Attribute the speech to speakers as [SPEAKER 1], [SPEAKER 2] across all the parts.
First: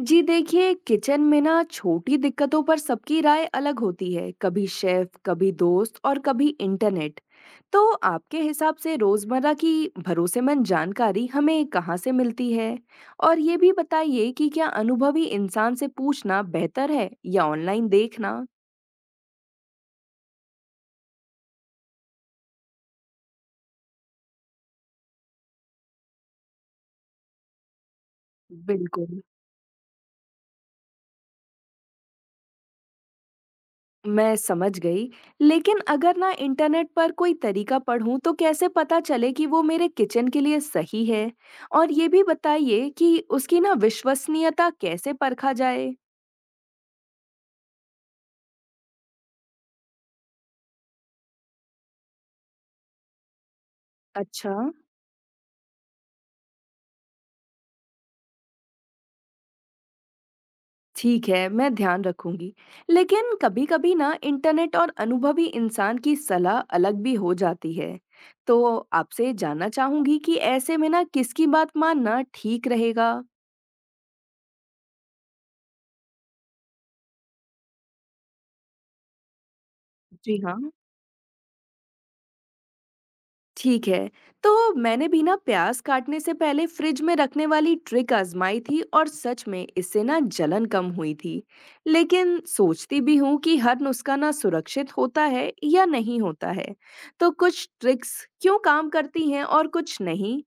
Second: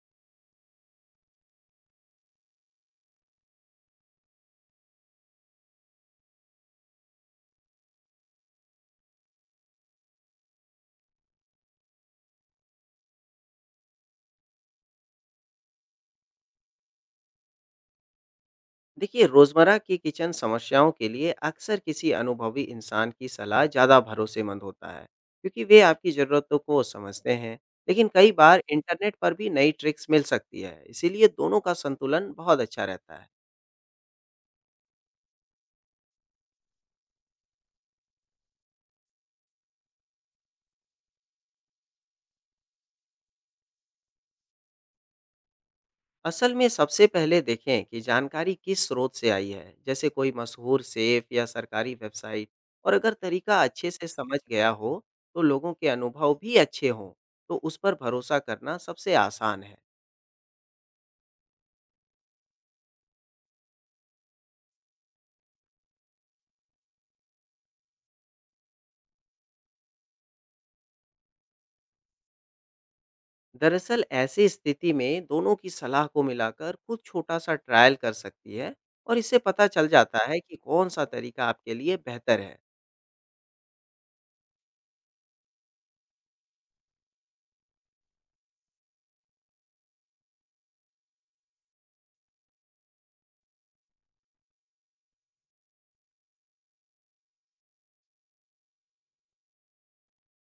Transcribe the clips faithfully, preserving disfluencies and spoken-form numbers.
[SPEAKER 1] जी देखिए, किचन में ना छोटी दिक्कतों पर सबकी राय अलग होती है। कभी शेफ, कभी दोस्त और कभी इंटरनेट। तो आपके हिसाब से रोजमर्रा की भरोसेमंद जानकारी हमें कहाँ से मिलती है? और ये भी बताइए कि क्या अनुभवी इंसान से पूछना बेहतर है या ऑनलाइन देखना।
[SPEAKER 2] देखिए, रोजमर्रा की किचन समस्याओं के लिए अक्सर किसी अनुभवी इंसान की सलाह ज़्यादा भरोसेमंद होता है। क्योंकि वे आपकी ज़रूरतों को समझते हैं। लेकिन कई बार इंटरनेट
[SPEAKER 1] बिल्कुल,
[SPEAKER 2] पर भी नई ट्रिक्स मिल सकती है, इसीलिए दोनों का संतुलन बहुत अच्छा रहता है।
[SPEAKER 1] मैं समझ गई, लेकिन अगर ना इंटरनेट पर कोई तरीका पढूं तो कैसे पता चले कि वो मेरे किचन के लिए सही है? और ये भी बताइए कि उसकी ना विश्वसनीयता कैसे परखा जाए?
[SPEAKER 2] असल में सबसे पहले देखें कि जानकारी किस स्रोत से आई है, जैसे कोई मशहूर सेफ या सरकारी वेबसाइट। और अगर तरीका अच्छे से समझ
[SPEAKER 1] अच्छा।
[SPEAKER 2] गया हो तो लोगों के अनुभव भी अच्छे हों, तो उस पर भरोसा करना सबसे आसान है।
[SPEAKER 1] ठीक है, मैं ध्यान रखूंगी। लेकिन कभी-कभी ना इंटरनेट और अनुभवी इंसान की सलाह अलग भी हो जाती है। तो आपसे जानना चाहूंगी कि ऐसे में ना किसकी बात मानना ठीक रहेगा?
[SPEAKER 2] दरअसल ऐसी स्थिति में दोनों की सलाह को मिलाकर खुद छोटा सा ट्रायल कर सकती है। और इससे पता चल जाता
[SPEAKER 1] जी
[SPEAKER 2] है कि
[SPEAKER 1] हाँ।
[SPEAKER 2] कौन सा तरीका आपके लिए बेहतर है।
[SPEAKER 1] ठीक है। तो मैंने भी ना प्याज काटने से पहले फ्रिज में रखने वाली ट्रिक आजमाई थी और सच में इससे ना जलन कम हुई थी। लेकिन सोचती भी हूँ कि हर नुस्खा ना सुरक्षित होता है या नहीं होता है। तो कुछ ट्रिक्स क्यों काम करती हैं और कुछ नहीं?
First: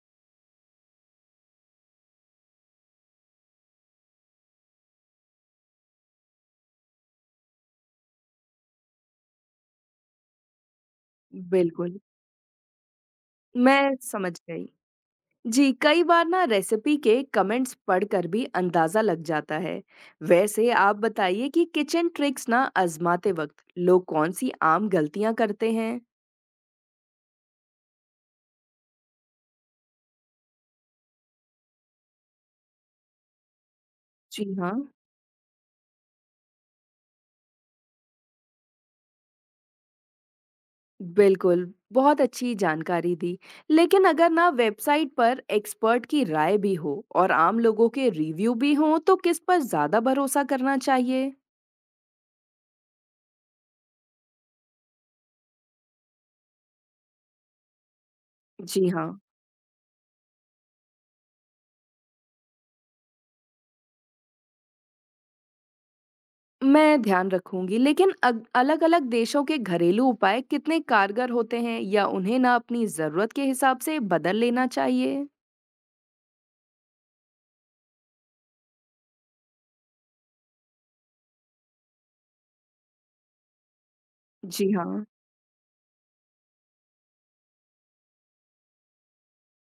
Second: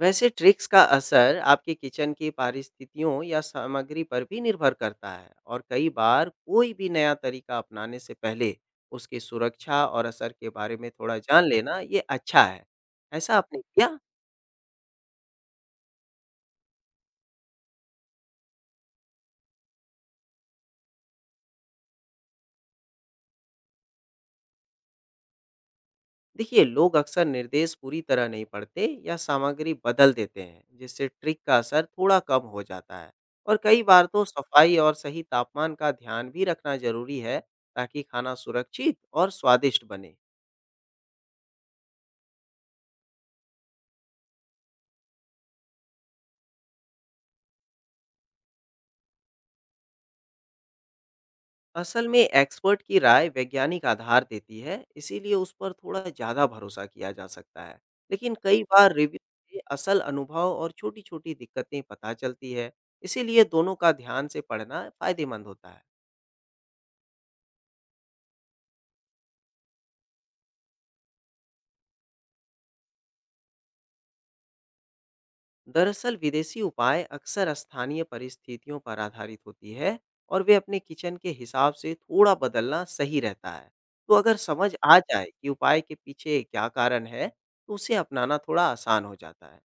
[SPEAKER 2] वैसे ट्रिक्स का असर आपके किचन की परिस्थितियों या सामग्री पर भी निर्भर करता है। और कई बार कोई भी नया तरीका अपनाने से पहले उसकी सुरक्षा और असर के बारे में थोड़ा जान लेना
[SPEAKER 1] बिल्कुल,
[SPEAKER 2] ये अच्छा है। ऐसा आपने
[SPEAKER 1] मैं
[SPEAKER 2] किया?
[SPEAKER 1] समझ गई। जी, कई बार ना रेसिपी के कमेंट्स पढ़कर भी अंदाजा लग जाता है। वैसे आप बताइए कि किचन ट्रिक्स ना आजमाते वक्त लोग कौन सी आम गलतियां करते हैं?
[SPEAKER 2] देखिए, लोग अक्सर निर्देश पूरी तरह नहीं पढ़ते या सामग्री बदल देते हैं, जिससे ट्रिक का असर थोड़ा कम हो जाता है। और कई बार तो
[SPEAKER 1] जी हाँ।
[SPEAKER 2] सफाई और सही तापमान का ध्यान भी रखना जरूरी है, ताकि खाना सुरक्षित और स्वादिष्ट बने।
[SPEAKER 1] बिल्कुल, बहुत अच्छी जानकारी दी। लेकिन अगर ना वेबसाइट पर एक्सपर्ट की राय भी हो और आम लोगों के रिव्यू भी हों तो किस पर ज्यादा भरोसा करना चाहिए?
[SPEAKER 2] असल में एक्सपर्ट की राय वैज्ञानिक आधार देती है, इसीलिए उस पर थोड़ा ज़्यादा भरोसा किया जा सकता है। लेकिन कई
[SPEAKER 1] जी
[SPEAKER 2] बार
[SPEAKER 1] हाँ।
[SPEAKER 2] रिव्यू से असल अनुभव और छोटी-छोटी दिक्कतें पता चलती है, इसीलिए दोनों का ध्यान से पढ़ना फायदेमंद होता है।
[SPEAKER 1] मैं ध्यान रखूंगी, लेकिन अलग अलग देशों के घरेलू उपाय कितने कारगर होते हैं या उन्हें ना अपनी जरूरत के हिसाब से बदल लेना चाहिए?
[SPEAKER 2] दरअसल विदेशी उपाय अक्सर स्थानीय परिस्थितियों पर आधारित होती है, और वे अपने किचन के हिसाब से थोड़ा बदलना सही रहता है। तो अगर
[SPEAKER 1] जी
[SPEAKER 2] समझ
[SPEAKER 1] हाँ।
[SPEAKER 2] आ जाए कि उपाय के पीछे क्या कारण है, तो उसे अपनाना थोड़ा आसान हो जाता है।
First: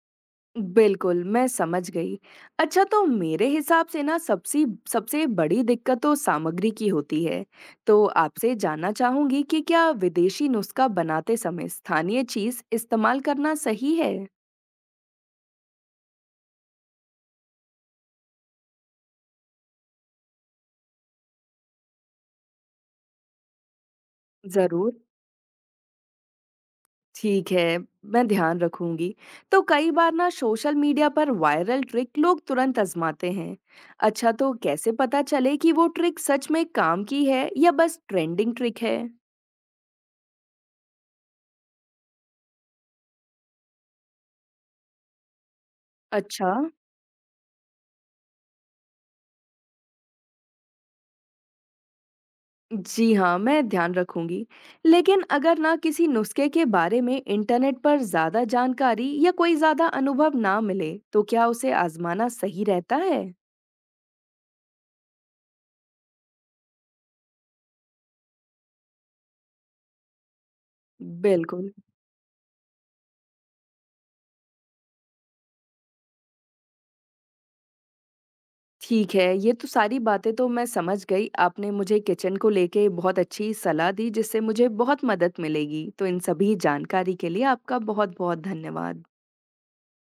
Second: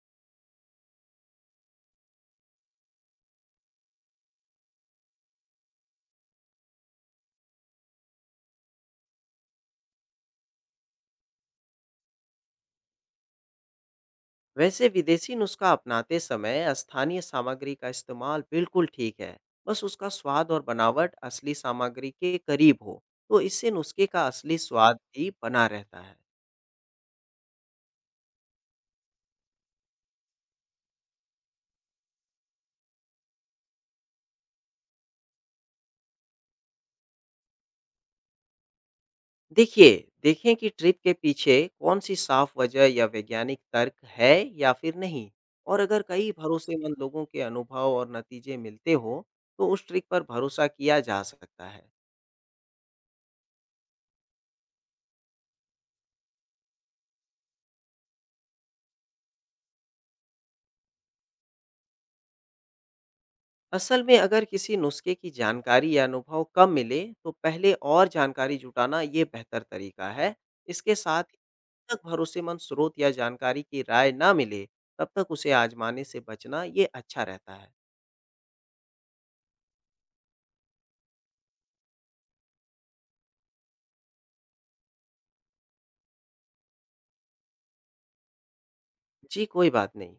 [SPEAKER 1] बिल्कुल, मैं समझ गई। अच्छा, तो मेरे हिसाब से ना सबसे सबसे बड़ी दिक्कत तो सामग्री की होती है। तो आपसे जानना चाहूंगी कि क्या विदेशी नुस्खा बनाते समय स्थानीय चीज इस्तेमाल करना सही है?
[SPEAKER 2] वैसे विदेशी नुस्खा अपनाते समय स्थानीय सामग्री का इस्तेमाल बिल्कुल ठीक है, बस उसका स्वाद और बनावट असली सामग्री के करीब हो, तो इससे नुस्खे का असली
[SPEAKER 1] जरूर।
[SPEAKER 2] स्वाद भी बना रहता है।
[SPEAKER 1] ठीक है, मैं ध्यान रखूंगी। तो कई बार ना सोशल मीडिया पर वायरल ट्रिक लोग तुरंत आजमाते हैं। अच्छा, तो कैसे पता चले कि वो ट्रिक सच में काम की है या बस ट्रेंडिंग ट्रिक है?
[SPEAKER 2] देखिए, देखें कि ट्रिप के पीछे कौन-सी साफ वजह या वैज्ञानिक तर्क है या फिर नहीं। और अगर कई
[SPEAKER 1] अच्छा।
[SPEAKER 2] भरोसेमंद लोगों के अनुभव और नतीजे मिलते हों, तो उस ट्रिक पर भरोसा किया जा सकता है।
[SPEAKER 1] जी हाँ, मैं ध्यान रखूंगी। लेकिन अगर ना किसी नुस्खे के बारे में इंटरनेट पर ज्यादा जानकारी या कोई ज्यादा अनुभव ना मिले, तो क्या उसे आजमाना सही रहता है?
[SPEAKER 2] असल में अगर किसी नुस्खे की जानकारी या अनुभव कम मिले, तो पहले और जानकारी जुटाना ये बेहतर तरीका है। इसके साथ ही
[SPEAKER 1] बिल्कुल।
[SPEAKER 2] जब तक भरोसेमंद स्रोत या जानकारी की राय ना मिले, तब तक उसे आजमाने से बचना ये अच्छा रहता है।
[SPEAKER 1] ठीक है, ये तो सारी बातें तो मैं समझ गई। आपने मुझे किचन को लेके बहुत अच्छी सलाह दी जिससे मुझे बहुत मदद मिलेगी। तो इन सभी जानकारी के लिए आपका बहुत-बहुत धन्यवाद।
[SPEAKER 2] जी, कोई बात नहीं।